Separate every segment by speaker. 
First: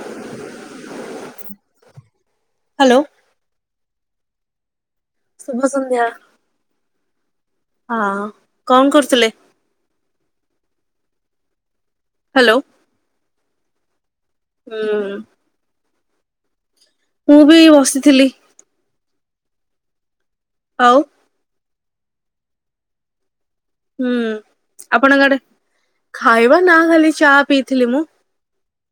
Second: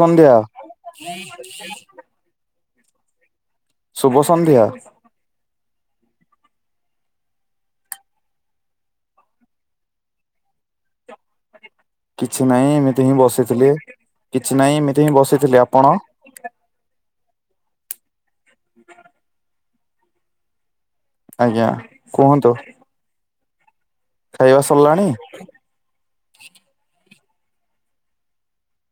Speaker 1: ସନ୍ଧ୍ୟା।
Speaker 2: Hello.
Speaker 1: ଶୁଭ ସନ୍ଧ୍ୟା।
Speaker 2: ଶୁଭ ସନ୍ଧ୍ୟା, ହଁ କଣ କରୁଥିଲେ?
Speaker 1: କିଛି
Speaker 2: ହ୍ୟାଲୋ
Speaker 1: ନାଇଁ ଏମିତି ହିଁ ବସିଥିଲି କିଛି ନାଇଁ ଏମିତି
Speaker 2: ହୁଁ
Speaker 1: ହିଁ ବସିଥିଲି, ଆପଣ?
Speaker 2: ମୁଁ ବି ଏଇ ବସିଥିଲି।
Speaker 1: ହ
Speaker 2: ଆଉ
Speaker 1: ଆଜ୍ଞା କୁହନ୍ତୁ।
Speaker 2: ହୁଁ
Speaker 1: ଖାଇବା ସରିଲାଣି?
Speaker 2: ଆପଣଙ୍କ ଆଡ଼େ ଖାଇବା ନା ଖାଲି ଚା ପିଇଥିଲି ମୁଁ।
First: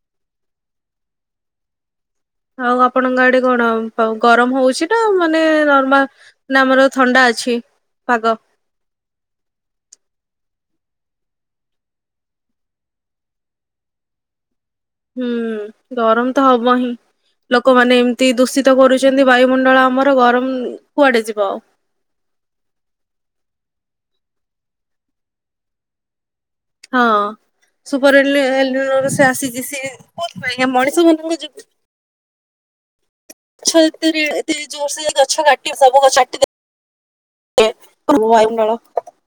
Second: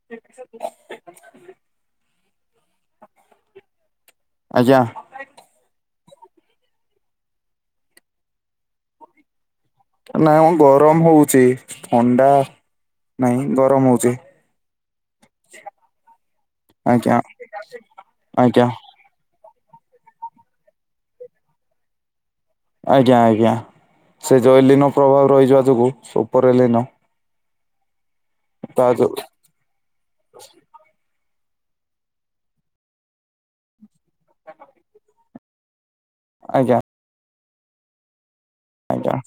Speaker 1: [unintelligible]
Speaker 2: ଆଉ ଆପଣଙ୍କ ଆଡ଼େ କଣ ଗରମ
Speaker 1: ଆଜ୍ଞା
Speaker 2: ହୋଉଚି ନା ମାନେ ନର୍ମାଲ ନା ଆମର ଥଣ୍ଡା ଅଛି ପାଗ?
Speaker 1: ନାଇଁ ମ ଗରମ ହଉଚି ଥଣ୍ଡା ନାଇଁ ଗରମ ହଉଚି।
Speaker 2: ହୁଁ ଗରମ ତ ହବ ହିଁ
Speaker 1: ଆଜ୍ଞା
Speaker 2: ଲୋକମାନେ ଏମିତି
Speaker 1: ଆଜ୍ଞା
Speaker 2: ଦୂଷିତ କରୁ ଚନ୍ତି ବାୟୁମଣ୍ଡଳ ଆମର ଗରମ କୁଆଡ଼େ ଯିବ ଆଉ।
Speaker 1: ଆଜ୍ଞା ଆଜ୍ଞା ସେ ଜୈଲିନ ପ୍ରଭାବ ରହିିଯିବା ଯୋଗୁ ଉପରେ ଲିନ
Speaker 2: ହଁ ସୁପର ଏଲି ଏଲିନୋ ର
Speaker 1: ଯୋଗୁ
Speaker 2: ସେ ଆସିଛି ସେ କୋଉଥି ପାଇଁ ଆଜ୍ଞା ମଣିଷ ମାନଙ୍କ ଯ [unintelligible]
Speaker 1: ଆଜ୍ଞା।
Speaker 2: ବାୟୁ ମଣ୍ଡଳ
Speaker 1: ଆଜ୍ଞା।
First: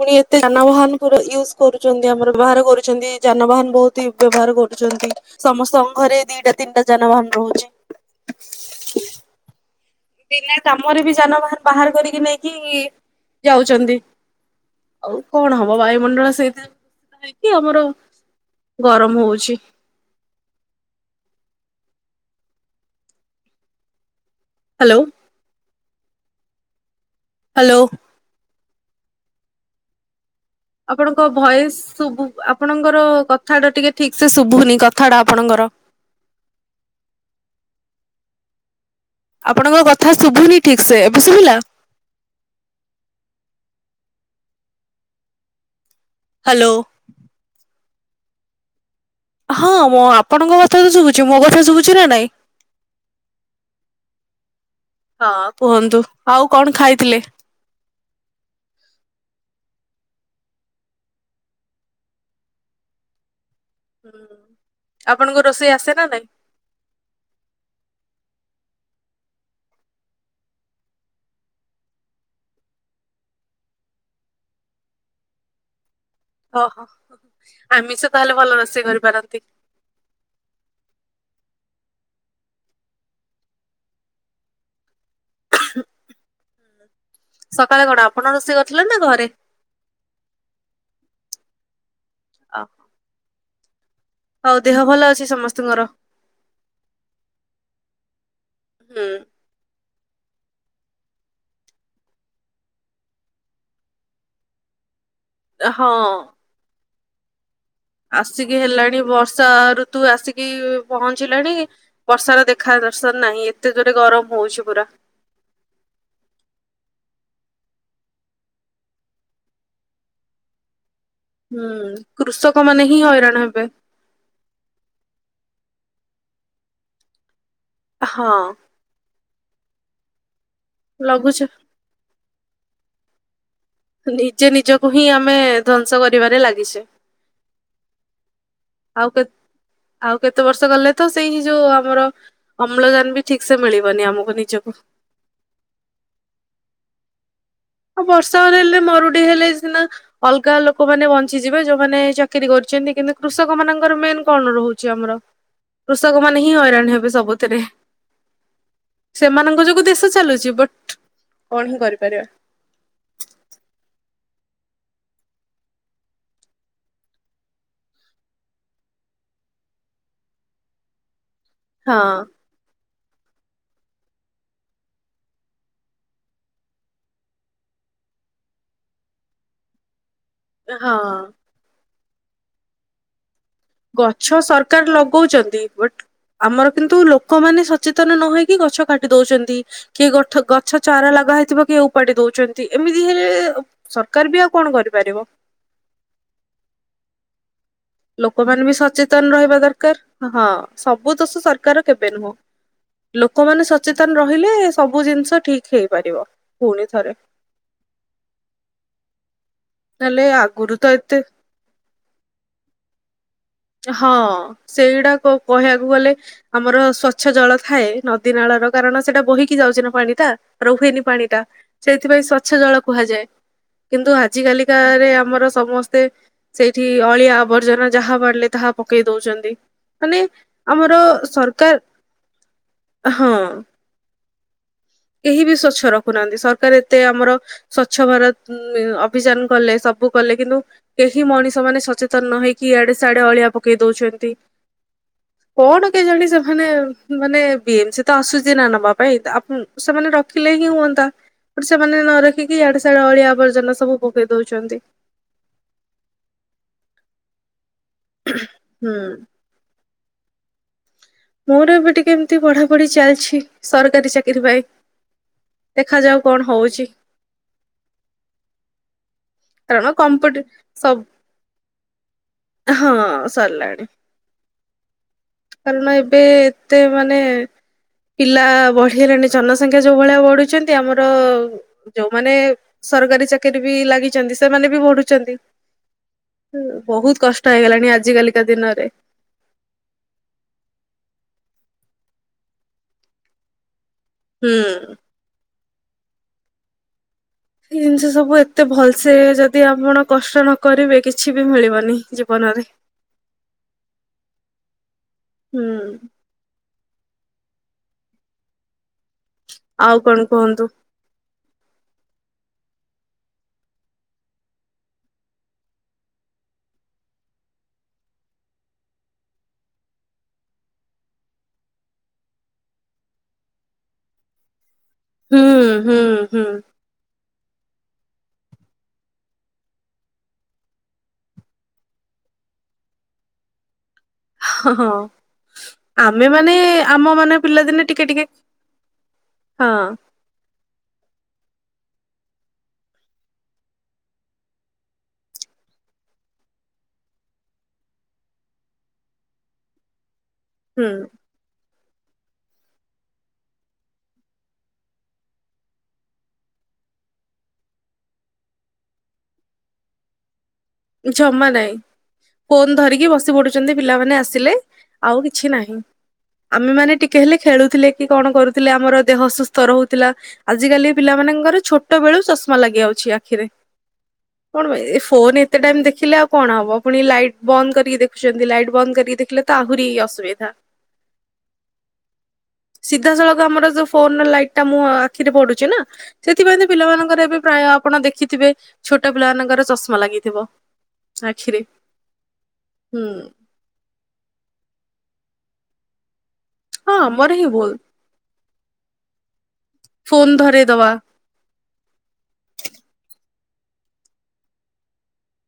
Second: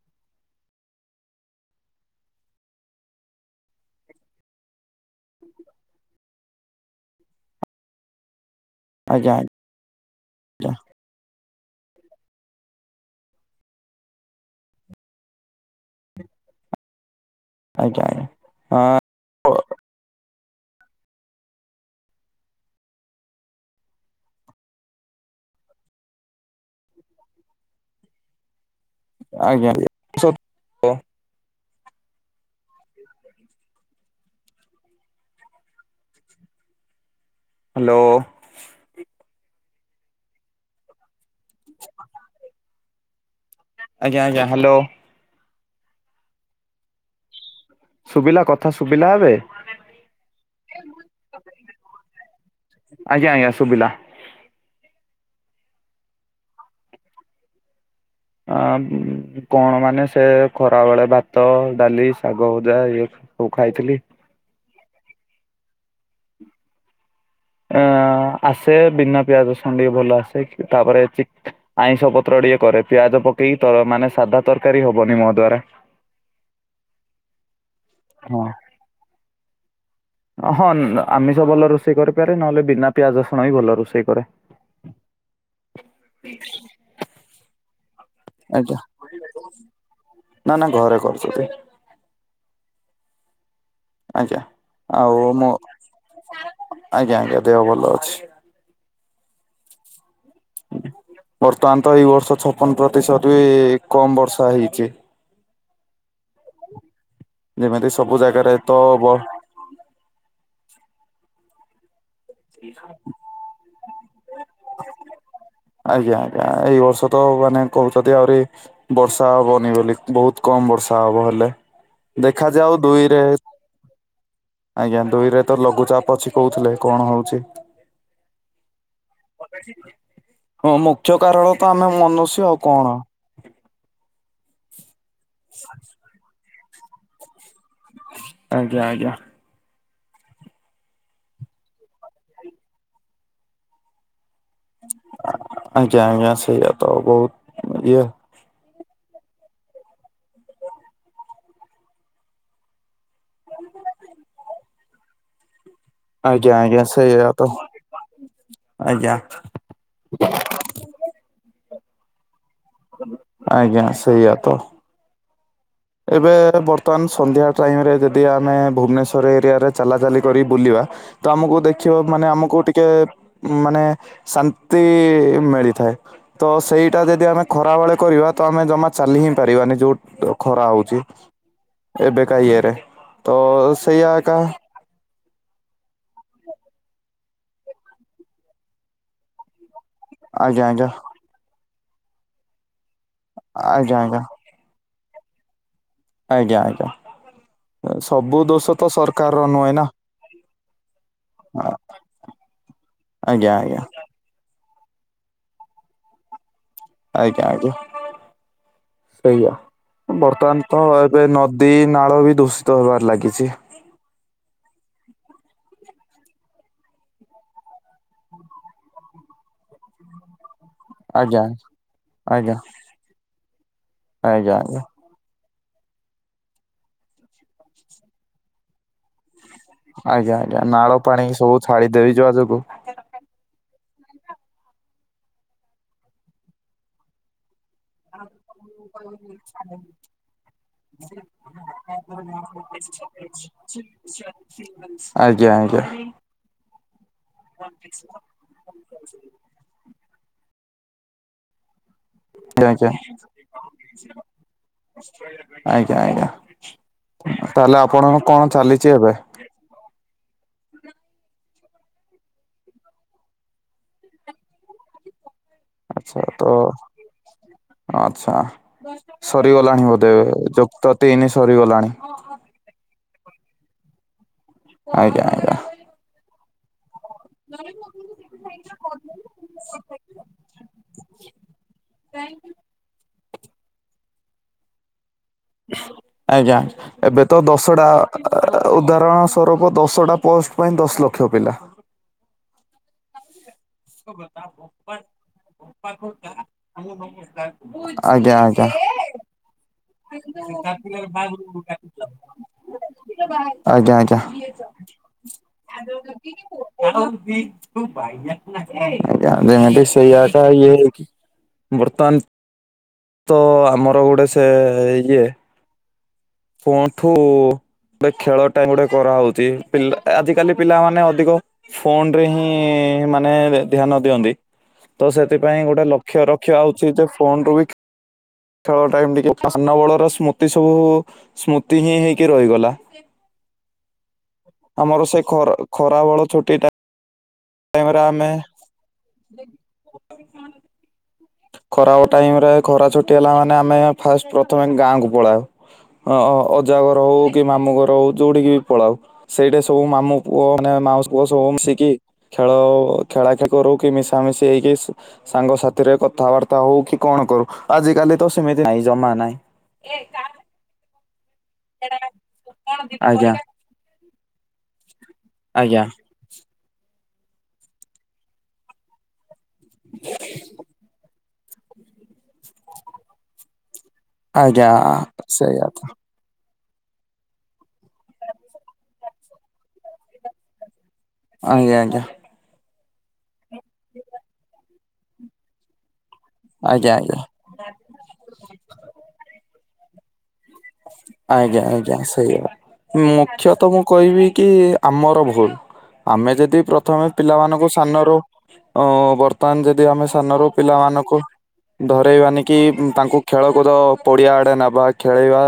Speaker 2: ପୁଣି ଏତେ ଯାନବାହାନ ପୁରା ୟୁଜ କରୁଛନ୍ତି ଆମର ବ୍ୟବହାର କରୁଛନ୍ତି ଯାନବାହାନ ବହୁତ ୟୁ ବ୍ୟବହାର କରୁଛନ୍ତି। ସମସ୍ତଙ୍କ ଘରେ ଦିଟା ତିନିଟା ଯାନବାହାନ ରହୁଚି।
Speaker 1: ଆଜ୍ଞା।
Speaker 2: ବିନା କାମରେ ବି ଯାନବାହାନ ବାହାର କରିକି ନେଇକି ଯାଉଚନ୍ତି। ଆଉ କଣ ହବ ବାୟୁମଣ୍ଡଳ ସେଇଥିରେ ହେଇକି ଆମର
Speaker 1: ଆଜ୍ଞା ଆଜ୍ଞା
Speaker 2: ଗରମ
Speaker 1: ହଁ।
Speaker 2: ହଉଚି। ହ୍ୟାଲୋ। ହ୍ୟାଲୋ।
Speaker 1: ଆଜ୍ଞା ଆଜ୍ଞା।
Speaker 2: ଆପଣଙ୍କ ଭଏସ ଶୁବୁ ଆପଣଙ୍କର କଥାଟା ଟିକେ ଠିକସେ ଶୁଭୁନି କଥାଟା ଆପଣଙ୍କର।
Speaker 1: ହ୍ୟାଲୋ।
Speaker 2: ଆପଣଙ୍କ କଥା ଶୁଭୁନି ଠିକ ସେ, ଏବେ ଶୁଭିଲା?
Speaker 1: ଆଜ୍ଞା ଆଜ୍ଞା ହ୍ୟାଲୋ।
Speaker 2: ହ୍ୟାଲୋ।
Speaker 1: ଶୁବିଲା କଥା ଶୁବିଲା ଏବେ?
Speaker 2: ହଁ ମୁଁ ଆପଣଙ୍କ କଥା ତ ଶୁଭୁଛି, ମୋ କଥା ଶୁଭୁଛି ନା ନାଇଁ?
Speaker 1: ଆଜ୍ଞା ଆଜ୍ଞା ସୁବିଲା।
Speaker 2: ହଁ କୁହନ୍ତୁ ଆଉ କଣ ଖାଇଥିଲେ?
Speaker 1: ଆ କଣ ମାନେ ସେ ଖରାବେଳେ ଭାତ, ଡ଼ାଲି, ଶାଗ ଭଜା ଇଏ ଓଉ ଖାଇଥିଲି।
Speaker 2: ଆପଣଙ୍କୁ ରୋଷେଇ ଆସେ ନା ନାଇଁ?
Speaker 1: ଅ ଆସେ ବିନା ପିଆଜ ରସୁଣ ଟିକେ ଭଲ ଆସେ ତାପରେ ଚି ଆଇଁଷ ପତ୍ର ଟିକେ କରେ ପିଆଜ ପକେଇକି ତ ମାନେ ସାଧା ତରକାରୀ ହବନି ମୋ ଦ୍ଵାରା।
Speaker 2: ଓହୋ ଆମିଷ ତାହେଲେ
Speaker 1: ହଁ।
Speaker 2: ଭଲ ରୋଷେଇ କରିପାରନ୍ତି।
Speaker 1: ହଁ ଆମିଷ ଭଲ ରୋଷେଇ କରିପାରେ ନହେଲେ ବିନା ପିଆଜ ରସୁଣ ବି ଭଲ ରୋଷେଇ କରେ। ହଠିକ
Speaker 2: ସକାଳେ କଣ ଆପଣ ରୋଷେଇ
Speaker 1: ଆଜ୍ଞା
Speaker 2: କରିଥିଲେ ନା ଘରେ?
Speaker 1: ନା ନା ଘରେ କରୁଛନ୍ତି।
Speaker 2: ହ
Speaker 1: ଆଜ୍ଞା ଆଉ ମୁଁ
Speaker 2: ସମସ୍ତଙ୍କର
Speaker 1: ଆଜ୍ଞା ଆଜ୍ଞା ଦେହ ଭଲ ଅଛି।
Speaker 2: ହୁଁ।
Speaker 1: ବର୍ତ୍ତମାନ ତ ଏଇ ବର୍ଷ ଛପନ ପ୍ରତିଶତ ବି କମ ବର୍ଷା ହେଇଛି।
Speaker 2: ହଁ।
Speaker 1: ଯେମିତି ସବୁ ଜାଗାରେ ତ ବ
Speaker 2: ଷା ଋତୁ ଆସିକି ପହଞ୍ଚିଲାଣି। ବର୍ଷାର ଦେଖା ଦର୍ଶନ ନାହିଁଲ ଏତେ ଜୋରେ ଗରମ ହଉଛି ପୁରା।
Speaker 1: ଆଜ୍ଞା ଆଜ୍ଞା। ଏଇ ବର୍ଷ ତ ମାନେ କହୁଛନ୍ତି ଆହୁରି ବର୍ଷା ହବନି ବୋଲି ବୋହୁତ କମ ବର୍ଷା ହବ ହେଲେ।
Speaker 2: ହୁଁ କୃଷକ
Speaker 1: ଦେଖାଯାଉ
Speaker 2: ମାନେ ହିଁ
Speaker 1: ଦୁଇରେ
Speaker 2: ହଇରାଣ ହେବେ
Speaker 1: ଆଜ୍ଞା। ଦୁଇରେ ତ ଲଘୁଚାପ ଅଛି କହୁଥିଲେ କଣ ହଉଛି?
Speaker 2: ହଁ।
Speaker 1: ହଁ ମୁଖ୍ୟ
Speaker 2: ଲଘୁଚାପ
Speaker 1: କାରଣ ତ ଆମେ ମନୁଷ୍ୟ ଆଉ କଣ?
Speaker 2: ନିଜେ ନିଜକୁ ହିଁ ଆମେ ଧ୍ୱଂସ କରିବାରେ ଲାଗିଛେ।
Speaker 1: ଆଜ୍ଞା
Speaker 2: ଆଉ
Speaker 1: ଆଜ୍ଞା।
Speaker 2: କେ ଆଉ କେତେ ବର୍ଷ ଗଲେ ତ ସେଇ ଯୋଉ ଆମର ଅମ୍ଳଜାନ ବି ଠିକ୍ ସେ ମିଳିବନି ଆମକୁ ନିଜକୁ।
Speaker 1: ଆଜ୍ଞା ଆଜ୍ଞା। ସେଇଆ ତ ବୋହୁତ
Speaker 2: ଆଉ ବର୍ଷା ହେଲେ ମରୁଡି ହେଲେ ସିନା ଅଲଗା ଲୋକମାନେ ବଞ୍ଚିଯିବେ ଯୋଉମାନେ ଚାକିରି କରିୁଛନ୍ତି। କିନ୍ତୁ କୃଷକ ମାନଙ୍କର ମେନ୍ କଣ ରହୁଛି ଆମର କୃଷକ ମାନେ ହିଁ
Speaker 1: ଆଜ୍ଞା ଆଜ୍ଞା
Speaker 2: ହଇରାଣ ହେବେ
Speaker 1: ସେଇଆ ତ
Speaker 2: ସବୁଥିରେ।
Speaker 1: ଆଜ୍ଞା
Speaker 2: ସେମାନଙ୍କ ଯୋଗୁ ଦେଶ ଚାଲୁଛି ବଟ କଣ ହିଁ କରିପାରିବା।
Speaker 1: ଆଜ୍ଞା ସେଇଆ ତ। ଏବେ ବର୍ତ୍ତମାନ ସନ୍ଧ୍ୟା ଟାଇମରେ ଯଦି ଆମେ ଭୁବନେଶ୍ୱର ଏରିଆରେ ଚାଲାଚାଲି କରି ବୁଲିବା? ତ ଆମକୁ ଦେଖିବ ମାନେ
Speaker 2: ହଁ
Speaker 1: ଆମକୁ ଟିକେ ମାନେ ଶାନ୍ତି ମିଳିଥାଏ। ତ ସେଇଟା ଯଦି ଆମେ ଖରାବେଳେ କରିବା ତ ଆମେ ଜମା ଚାଲି ହିଁ ପାରିବାନି। ଯୋଉଁ ଖରା ହଉଛି।
Speaker 2: ହଁ।
Speaker 1: ଏବେକା ଇଏରେ ତ ସେଇଆ ଏକା
Speaker 2: ଗଛ ସରକାର ଲଗଉଛନ୍ତି। ବଟ୍ ଆମର କିନ୍ତୁ ଲୋକମାନେ ସଚେତନ ନ ହେଇକି ଗଛ କାଟି ଦଉଛନ୍ତି। କିଏ ଗଠ
Speaker 1: ଆଜ୍ଞା
Speaker 2: ଗଛ
Speaker 1: ଆଜ୍ଞା
Speaker 2: ଚାରା ଲାଗା ହେଇଥିବ କିଏ ଉପାଡି ଦଉଛନ୍ତି। ଏମିତି ହେଲେ
Speaker 1: ଆଜ୍ଞା ଆଜ୍ଞା।
Speaker 2: ସରକାର ବି ଆଉ କଣ କରିପାରିବ?
Speaker 1: ଆଜ୍ଞା ଆଜ୍ଞା। ସବୁ ଦୋଷ
Speaker 2: ଲୋକମାନେ ବି
Speaker 1: ତ
Speaker 2: ସଚେତନ
Speaker 1: ସରକାରର
Speaker 2: ରହିବା
Speaker 1: ନୁହେଁ ନା
Speaker 2: ଦରକାର। ହଁ ସବୁ ଦୋଷ ସରକାର କେବେ ନୁହଁ।
Speaker 1: ଆଜ୍ଞା
Speaker 2: ଲୋକମାନେ
Speaker 1: ଆଜ୍ଞା
Speaker 2: ସଚେତନ ରହିଲେ ସବୁ ଜିନିଷ ଠିକ୍ ହେଇପାରିବ ପୁଣି ଥରେ
Speaker 1: [inaudible] ସେଇଆ
Speaker 2: ନହେଲେ
Speaker 1: ବର୍ତ୍ତମାନ
Speaker 2: ଆଗରୁ
Speaker 1: ତ
Speaker 2: ଏତେ
Speaker 1: ଏବେ ନଦୀ ନଦୀ ନାଳ ବି ଦୂଷିତ ହବାର ଲାଗିଛି।
Speaker 2: ହଁ ସେଇଟା କଣକହିବାକୁ ଗଲେ ଆମର ସ୍ଵଚ୍ଛ ଜଳ ଥାଏ। ନଦୀ ନାଳର କାରଣ ସେଟା ବୋହିକି ଯାଉଛି ନା ପାଣି ଟା ରୁଏନି ପାଣି ଟା
Speaker 1: ଆଜ୍ଞା।
Speaker 2: ସେଇଥିପାଇଁ ସ୍ୱଛ
Speaker 1: ଆଜ୍ଞା
Speaker 2: ଜଳ କୁହାଯାଏ। କିନ୍ତୁ ଆଜି
Speaker 1: ଆଜ୍ଞା ଆଜ୍ଞା
Speaker 2: କାଲିକରେ ଆମର ସମସ୍ତେ ସେଇଠି ଅଳିଆ ଆବର୍ଜନା ଯାହା ପାରିଲେ ତାହା ପକେଇ ଦଉଛନ୍ତି। ମାନେ
Speaker 1: ଆଜ୍ଞା ଆଜ୍ଞା
Speaker 2: ଆମର
Speaker 1: ନାଳ ପାଣି ସବୁ
Speaker 2: ସରକାର
Speaker 1: ଛାଡି ଦେଇ ଦେବା ଯୋଗୁ
Speaker 2: ହଁ କେହି ବି ସ୍ଵଚ୍ଛ ରଖୁନାହାନ୍ତି ସରକାର ଏତେ ଆମର ସ୍ଵଚ୍ଛ ଭାରତ ଅଭିଯାନ କଲେ ସବୁ କଲେ କିନ୍ତୁ କେହି ମଣିଷ ମାନେ ସଚେତନ ନ ହେଇକି ଆଡେ ସିଆଡେ ଅଳିଆ ପକେଇ ଦଉଛନ୍ତି
Speaker 1: ଆଜ୍ଞା ଆଜ୍ଞା।
Speaker 2: କଣ କେଜାଣି ସେମାନେ ମାନେ ବିଏମସି ତ ଆସୁଛି ନା ନବା ପାଇଁ ଆପ ସେମାନେ ରଖିଲେ ହିଁ ହୁଅନ୍ତା ସେମାନେ ନ ରଖି ପିକି ଇଆଡେ
Speaker 1: ଆଜ୍ଞା
Speaker 2: ସିଆଡେ ଅଳିଆ ଆବର୍ଜନା ସବୁ ପକେଇ ଦଉଛନ୍ତି।
Speaker 1: ଆଜ୍ଞା ଆଜ୍ଞା ତାହଲେ ଆପଣଙ୍କ କଣ ଚାଲିଛି
Speaker 2: ହୁଁ।
Speaker 1: ଏବେ?
Speaker 2: ମୋର ଏବେ ଟିକେ ଏମିତି ପଢା ପଢି ଚାଲିଛି ସରକାରୀ ଚାକିରି ପାଇଁ ଦେଖାଯାଉ
Speaker 1: ଆଛା
Speaker 2: କଣ
Speaker 1: ତ
Speaker 2: ହଉଛି।
Speaker 1: ଆଛା।
Speaker 2: କାରଣ
Speaker 1: ସରିଗଲାଣି ବୋଧେ
Speaker 2: କମ୍ପିଟି
Speaker 1: ଯୁକ୍ତ
Speaker 2: ସବ
Speaker 1: ତିନି ସରିଗଲାଣି?
Speaker 2: ହଁ ସରିଲାଣି।
Speaker 1: ଆଜ୍ଞା।
Speaker 2: କାରଣ ଏବେ ଏତେ ମାନେ ପିଲା ବଢିଗଲେଣି ଜନସଂଖ୍ୟା ଯୋଉ ଭଳିଆ ବଢୁଛନ୍ତି ଆମର ଯୋଉମାନେ ସରକାରୀ ଚାକିରି ବି ଲାଗିଛନ୍ତି ସେମାନେ ବି ବଢୁଛନ୍ତି।
Speaker 1: ଆଜ୍ଞା
Speaker 2: ବହୁତ
Speaker 1: ଏବେ ତ
Speaker 2: କଷ୍ଟ
Speaker 1: ଦଶଟା
Speaker 2: ହେଇଗଲାଣି ଆଜି କାଲିକା ଦିନରେ
Speaker 1: ଉଦାହରଣ ତରୋପ ଦଶଟା ପୋଷ୍ଟ ପାଇଁ ଦଶ ଲକ୍ଷ ପିଲା [unintelligible]
Speaker 2: ହୁଁ।
Speaker 1: ଆଜ୍ଞା ଆଜ୍ଞା।
Speaker 2: ସେ ଯଦି ଆପଣ କଷ୍ଟ ନ କରିବେ କିଛି ବି ମିଳିବନି ଜୀବନରେ।
Speaker 1: ଆଜ୍ଞା ଆଜ୍ଞା।
Speaker 2: ହୁଁ।
Speaker 1: [unintelligible] ଆଜ୍ଞା [unintelligible]
Speaker 2: ଆଉ କଣ
Speaker 1: ସେଇଆ ଟା
Speaker 2: କୁହନ୍ତୁ
Speaker 1: ଇଏ ହେଇକି। ବର୍ତ୍ତମାନ ତ ଆମର ଗୋଟେ ସେ ଇଏ ପୋଣ୍ଠୁ। ଏ ଖେଳ ଟା ଗୋଟେ କରାହେଉଛି ପିଲା ଆଜିକାଲି ପିଲାମାନେ ଅଧିକ ଫୋନରେ ହିଁ ମାନେ ଧ୍ୟାନ ଦିଅନ୍ତି। ତ
Speaker 2: ହୁଁ
Speaker 1: ସେଥିପାଇଁ ଗୋଟେ
Speaker 2: ହୁଁ
Speaker 1: ଲକ୍ଷ
Speaker 2: ହୁଁ
Speaker 1: ରଖିବା ଉ ଚିତେ ଫୋନ ରୁ ବି ଖେଳ ଟାଇମ ଟିକେ [unintelligible] ବେଳର ସ୍ମୃତି ସବୁ ସ୍ମୃତି ହିଁ ହେଇକି ରହିଗଲା।
Speaker 2: ହଁ ହଁ।
Speaker 1: ଆମର ସେ ଖରା ଖରା
Speaker 2: ଆମେ
Speaker 1: ବେଳ
Speaker 2: ମାନେ
Speaker 1: ଛୁଟିଟା।
Speaker 2: ଆମ ମାନେ ପିଲାଦିନେ ଟିକେ ଟିକେ ହଁ।
Speaker 1: ଖରା ଟାଇମରେ ଖରା ଛୁଟି ହେଲା ମାନେ ଆମେ ଫାଷ୍ଟ ପ୍ରଥମେ ଗାଁକୁ ପଳାଉ। ଅଜା ଘର ହଉ କି ମାମୁଁ ଘର ହଉ ଯଉଠିକି ବି ପଳାଉ ସେଇଟା ସବୁ ମାମୁଁ ପୁଅ ମାନେ
Speaker 2: ହୁଁ
Speaker 1: ମାଉସି ପୁଓସ। ସୋ ମିଶିକି ଖେଳ ଖେଳାଖେଳି କରୁ କି ମିଶାମିଶି ହେଇକି ସାଙ୍ଗସାଥିରେ କ କଥାବାର୍ତ୍ତା ହଉ କି କଣ କରୁ ଆଜି କାଲି ତ ସେମିତି ନାଇଁ ଜମା ନାହିଁ।
Speaker 2: ଜମା ନାଇଁ ଫୋନ ଧରିକି ବସି
Speaker 1: ଆଜ୍ଞା
Speaker 2: ପଢୁଛନ୍ତି ପିଲାମାନେ ଆସିଲେ। ଆଉ କିଛି ନାହିଁ
Speaker 1: ଆଜ୍ଞା
Speaker 2: ଆମେମାନେ ଟିକେ ହେଲେ ଖେଳୁଥିଲେ କି କଣ କରୁଥିଲେ ଆମର ଦେହ ଅସୁସ୍ ତ ରହୁଥିଲା ଆଜିିକାଲି ପିଲାମାନଙ୍କର ଛୋଟ ବେଳୁ ଚଷମା ଲାଗି ଯାଉଛି ଆଖିରେ। କଣ
Speaker 1: ଆଜ୍ଞା
Speaker 2: ପାଇଁ ଏ ଫୋନ ଏ
Speaker 1: ସେଇଆ ତ
Speaker 2: ଦେଖିଲେ ଆଉ କଣ ହବ ପୁଣି ଲାଇଟ୍ ବନ୍ଦ କରିକି ଦେଖୁଛନ୍ତି ଲାଇଟ୍ ବନ୍ଦ କରିକି ଦେଖିଲେ ତ ଆହୁରି ଅସୁବିଧା।
Speaker 1: ଆଜ୍ଞା ଆଜ୍ଞା।
Speaker 2: ସିଧାସଳଖ ଆମର ଯୋଉ ଫୋନ ଲାଇଟଟା ମୁଁହ ଆଖିରେ ପଡୁଛି ନା ସେଥିପାଇଁ ତ
Speaker 1: ଆଜ୍ଞା ଆଜ୍ଞା।
Speaker 2: ପିଲାମାନଙ୍କର ଏବେ ପ୍ରାୟ ଆପଣ ଦେଖିଥିବେ ଛୋଟ ପିଲାମାନଙ୍କର ଚଷମା ଲାଗିଥିବ।
Speaker 1: ଆଜ୍ଞା
Speaker 2: ଆଖିରେ
Speaker 1: ଆଜ୍ଞା ସେଇ
Speaker 2: ହୁଁ
Speaker 1: ମୁଖ୍ୟତ ମୁଁ କହିବି କି ଆମର ଭୁଲ ଆମେ ଯଦି
Speaker 2: ହଁ
Speaker 1: ପ୍ରଥମେ
Speaker 2: ଆମର ହିଁ ଭୁଲ
Speaker 1: ପିଲାମାନଙ୍କୁ ସାନରୁ ଅଁ ବର୍ତ୍ତମାନ ଯଦି ଆମେ
Speaker 2: ଫୋନ
Speaker 1: ସାନରୁ
Speaker 2: ଧରେଇଦବା
Speaker 1: ପିଲାମାନଙ୍କୁ। ଧରେଇବାନି କି ତାଙ୍କୁ ଖେଳକୁଦ ପଡିଆ ଆଡେ ନେବା ଖେଳେଇବା।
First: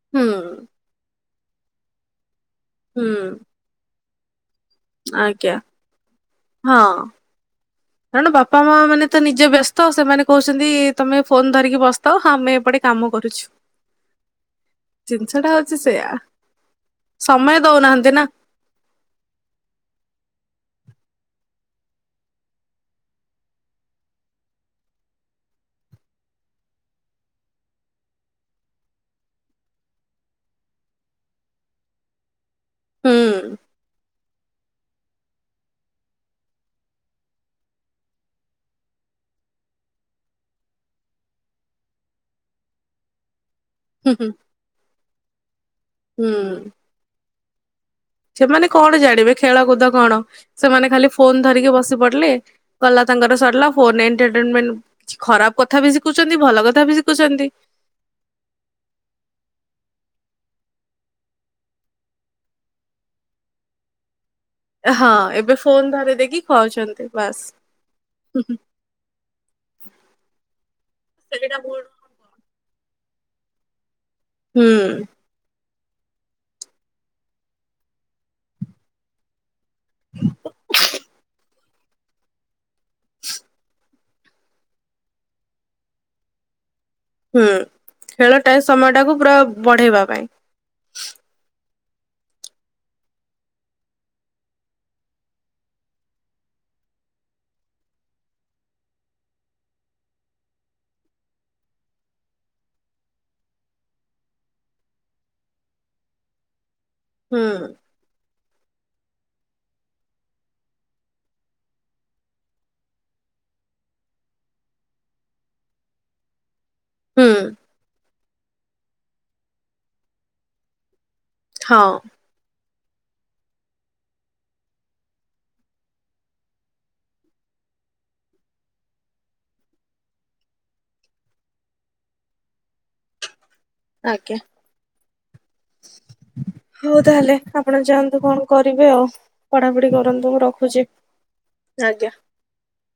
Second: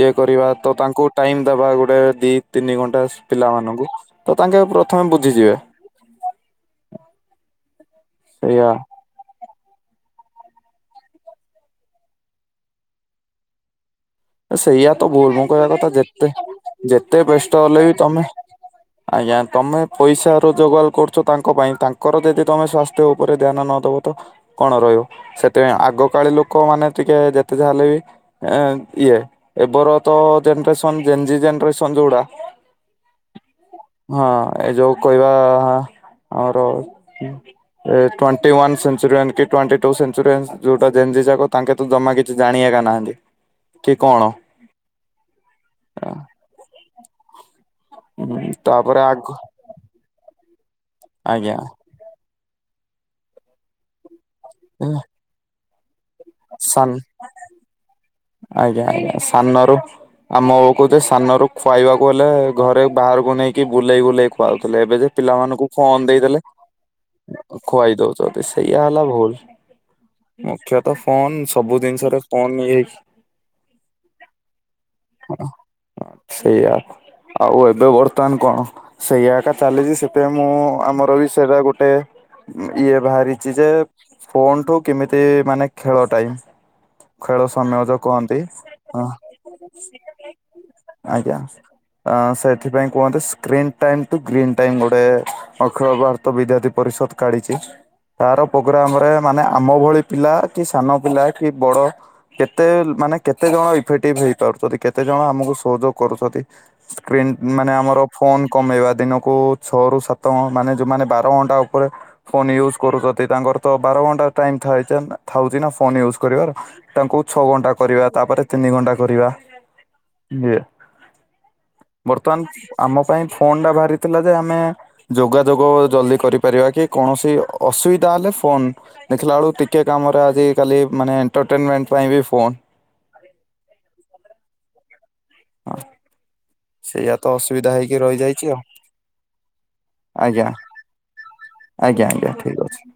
Speaker 1: ଇଏ
Speaker 2: ହୁଁ
Speaker 1: କରିବା ତ ତାଙ୍କୁ ଟାଇମ ଦବା ଗୋଟେ ଦି ତିନି ଘଣ୍ଟା
Speaker 2: ହୁଁ
Speaker 1: ପିଲାମାନଙ୍କୁ ତ ତାଙ୍କେ ପ୍ର ଥମେ
Speaker 2: ଆଜ୍ଞା
Speaker 1: ବୁଝିଯିବେ।
Speaker 2: ହଁ କାରଣ ବାପା
Speaker 1: ସେଇଆ
Speaker 2: ମା ମାନେ। ତ ନିଜେ ବ୍ୟସ୍ତ ସେମାନେ କହୁଛନ୍ତି ତମେ ଫୋନ ଧରିକି ବସିଥାଅ ହଁ ଆମେ ଏପଟେ କାମ କରୁଛୁ।
Speaker 1: ସେଇଆ ତ ଭୁଲ
Speaker 2: ଜିନିଷ
Speaker 1: ମୁଁ
Speaker 2: ଟା
Speaker 1: କହିବା
Speaker 2: ହଉଛି
Speaker 1: କଥା
Speaker 2: ସେୟା
Speaker 1: ଯେତେ ଯେତେ
Speaker 2: ସମୟ
Speaker 1: ବ୍ୟସ୍ତ ହେଲେ ବି
Speaker 2: ଦଉନାହାନ୍ତି ନା
Speaker 1: ତମେ। ଆଜ୍ଞା ତମେ ପଇସା ରୋଜଗାର କରୁଛ ତାଙ୍କ ପାଇଁ ତାଙ୍କର ଯଦି ତମେ ସ୍ଵାସ୍ଥ୍ୟ ଉପରେ ଧ୍ୟାନ ନଦବ ତ କଣ ରହିବ ସେଥିପାଇଁ ଆଗକାଳେ ଲୋକମାନେ ଟିକିଏ ମାନେ ଯେତେ ଯାହା ହେଲେ ବି ଏଁ ଇଏ ଏବେର ତ ଜେନେରେସନ ଜେନ୍ଜି ଜେନେରେସନ ଯୋଉଡା।
Speaker 2: ହୁଁ।
Speaker 1: ହଁ ଏ ଯୋଉ କହିବା ଆମର। ଏ ଟ୍ୱଣ୍ଟି ୱାନ୍ ସେଞ୍ଚୁରିଆନ୍ କି ଟ୍ୱଣ୍ଟି ଟୁ ସେଞ୍ଚୁରିଆନ ଯୋଉଟା ଜେନଞ୍ଜି ଯାକ ତାଙ୍କେ ଜମା କିଛି ଜାଣିବା କା ନାହାନ୍ତି। କି
Speaker 2: ହୁଁ
Speaker 1: କଣ
Speaker 2: ହୁଁ ହୁଁ। ସେମାନେ କଣ
Speaker 1: ତାପରେ ଆଗ
Speaker 2: ଜାଣିବେ ଖେଳକୁଦ କଣ ସେମାନେ ଖାଲି ଫୋନ
Speaker 1: ଆଜ୍ଞା
Speaker 2: ଧରିକି ବସି ପଡିଲେ। ଗଲା ତାଙ୍କର ସରିଲା ଫୋନ ଏଣ୍ଟଟେନମେଣ୍ଟ ଖରାପ କଥା ବି ଶିଖୁଛନ୍ତି ଭଲ କଥା
Speaker 1: ସାନ
Speaker 2: ବି ଶିଖୁଛନ୍ତି।
Speaker 1: ଆଜ୍ଞା ଆଜ୍ଞା ସାନରୁ ଆମ ବୁଳୁକୁ ଯେ ସାନ ରୁ ଖୁଆଇବାକୁ ଗଲେ ଘରେ ବାହାରକୁ ନେଇକି ବୁଲେଇ ବୁଲେଇ ଖୁ ଆଉଥିଲେ ଏବେ ଯେ
Speaker 2: ହଁ ଏବେ
Speaker 1: ପିଲାମାନଙ୍କୁ ଫୋନ
Speaker 2: ଧରେଇ
Speaker 1: ଦେଇଦେଲେ
Speaker 2: ଦେଇକି ଖାଉଛନ୍ତି ବାସ୍
Speaker 1: ଖୁଆଇ ଦଉଚନ୍ତି ସେଇଆ ହେଲା ଭୁଲ। ମୁଖ୍ୟତଃ ଫୋନ୍
Speaker 2: ସେଇଟା
Speaker 1: ସବୁ
Speaker 2: ଭୁଲ
Speaker 1: ଜିନିଷରେ ଫୋନ ଇଏ ହେଇକି।
Speaker 2: ହୁଁ।
Speaker 1: ସେଇଆ ଆଉ ଏବେ ବର୍ତ୍ତମାନ କଣ? ସେଇଆ ଏକା ଚାଲିଯି ସେଥିରେ ମୁଁ ଆମର ବି ସେରା ଗୋଟେ। ଇଏ ବାହାରିଚି ଯେ ଫୋନ୍ ଠୁ କେମିତି ମାନେ ଖେଳ ଟାଇମ। ଖେଳ ସମୟ ଯ
Speaker 2: ଖେଳଟା ସମୟ ଟାକୁ ପୁରା ବଢେଇବା ପାଇଁ।
Speaker 1: ଆଜ୍ଞା। ଅ ସେଥିପାଇଁ କୁହନ୍ତି screen time to green time ଗୋଟେ ଅଖିଳ ଭାରତ ବିଦ୍ୟାର୍ଥୀ ପରିଷଦ୍। କାଢିଚି ତାର ପ୍ରୋଗ୍ରାମ ରେ ମାନେ ଆମ ଭଳି ପିଲା କି ସାନ ପିଲା କି ବଡ଼। କେତେ ମାନେ କେତେ ଜଣ ଇଫେକ୍ଟିଭ ହେଇପାରୁଛନ୍ତି କେତେ ଜଣ ଆମକୁ ସହଯୋଗ କରୁଛନ୍ତି। ସ୍କ୍ରିନ୍
Speaker 2: ହୁଁ
Speaker 1: ମାନେ ଆମର। ଫୋନ କମେଇବା ଦିନକୁ ଛଅ ରୁ ସାତ ମାନେ ଯୋଉମାନେ ବାର ଘଣ୍ଟା ଉପରେ। ଫୋନ୍ ୟୁଜ୍ କରୁଛନ୍ତି ତାଙ୍କର ତ ବାର ଘଣ୍ଟା ଟାଇମ ଥାଏ ଥାଉଛି ନା ଫୋନ୍ ୟୁଜ୍ କରିବାର ତା
Speaker 2: ହୁଁ
Speaker 1: ଛଅ ଘଣ୍ଟା କରିବା ତାପରେ ତିନି ଘଣ୍ଟା କରିବା ଏ
Speaker 2: ହଁ।
Speaker 1: ବର୍ତ୍ତମାନ ଆମ ପାଇଁ ଫୋନ୍ ଟା ବାହାରିଥିଲା ଯେ ଆମେ। ଯୋଗାଯୋଗ ଜଲଦି କରିପାରିବା କି କୌଣସି ଅସୁବିଧା ହେଲେ ଫୋନ୍। ଦେଖିଲା ଅଳୁ ଟିକେ କାମରେ ଆଜିିକାଲି ମାନେ ଏଣ୍ଟରଟେନମେଣ୍ଟ ପାଇଁ ବି ଫୋନ୍
Speaker 2: ଆଜ୍ଞା।
Speaker 1: ହ।
Speaker 2: ହଉ ତାହଲେ ଆପଣ ଯାଆନ୍ତୁ କଣ କରିବେ ଆଉ ପଢ଼ାପଢ଼ି କରନ୍ତୁ ମୁଁ
Speaker 1: ଆଜ୍ଞା
Speaker 2: ରଖୁଚି।
Speaker 1: ଆଜ୍ଞା ଆଜ୍ଞା ଠିକ୍ ଅଛି।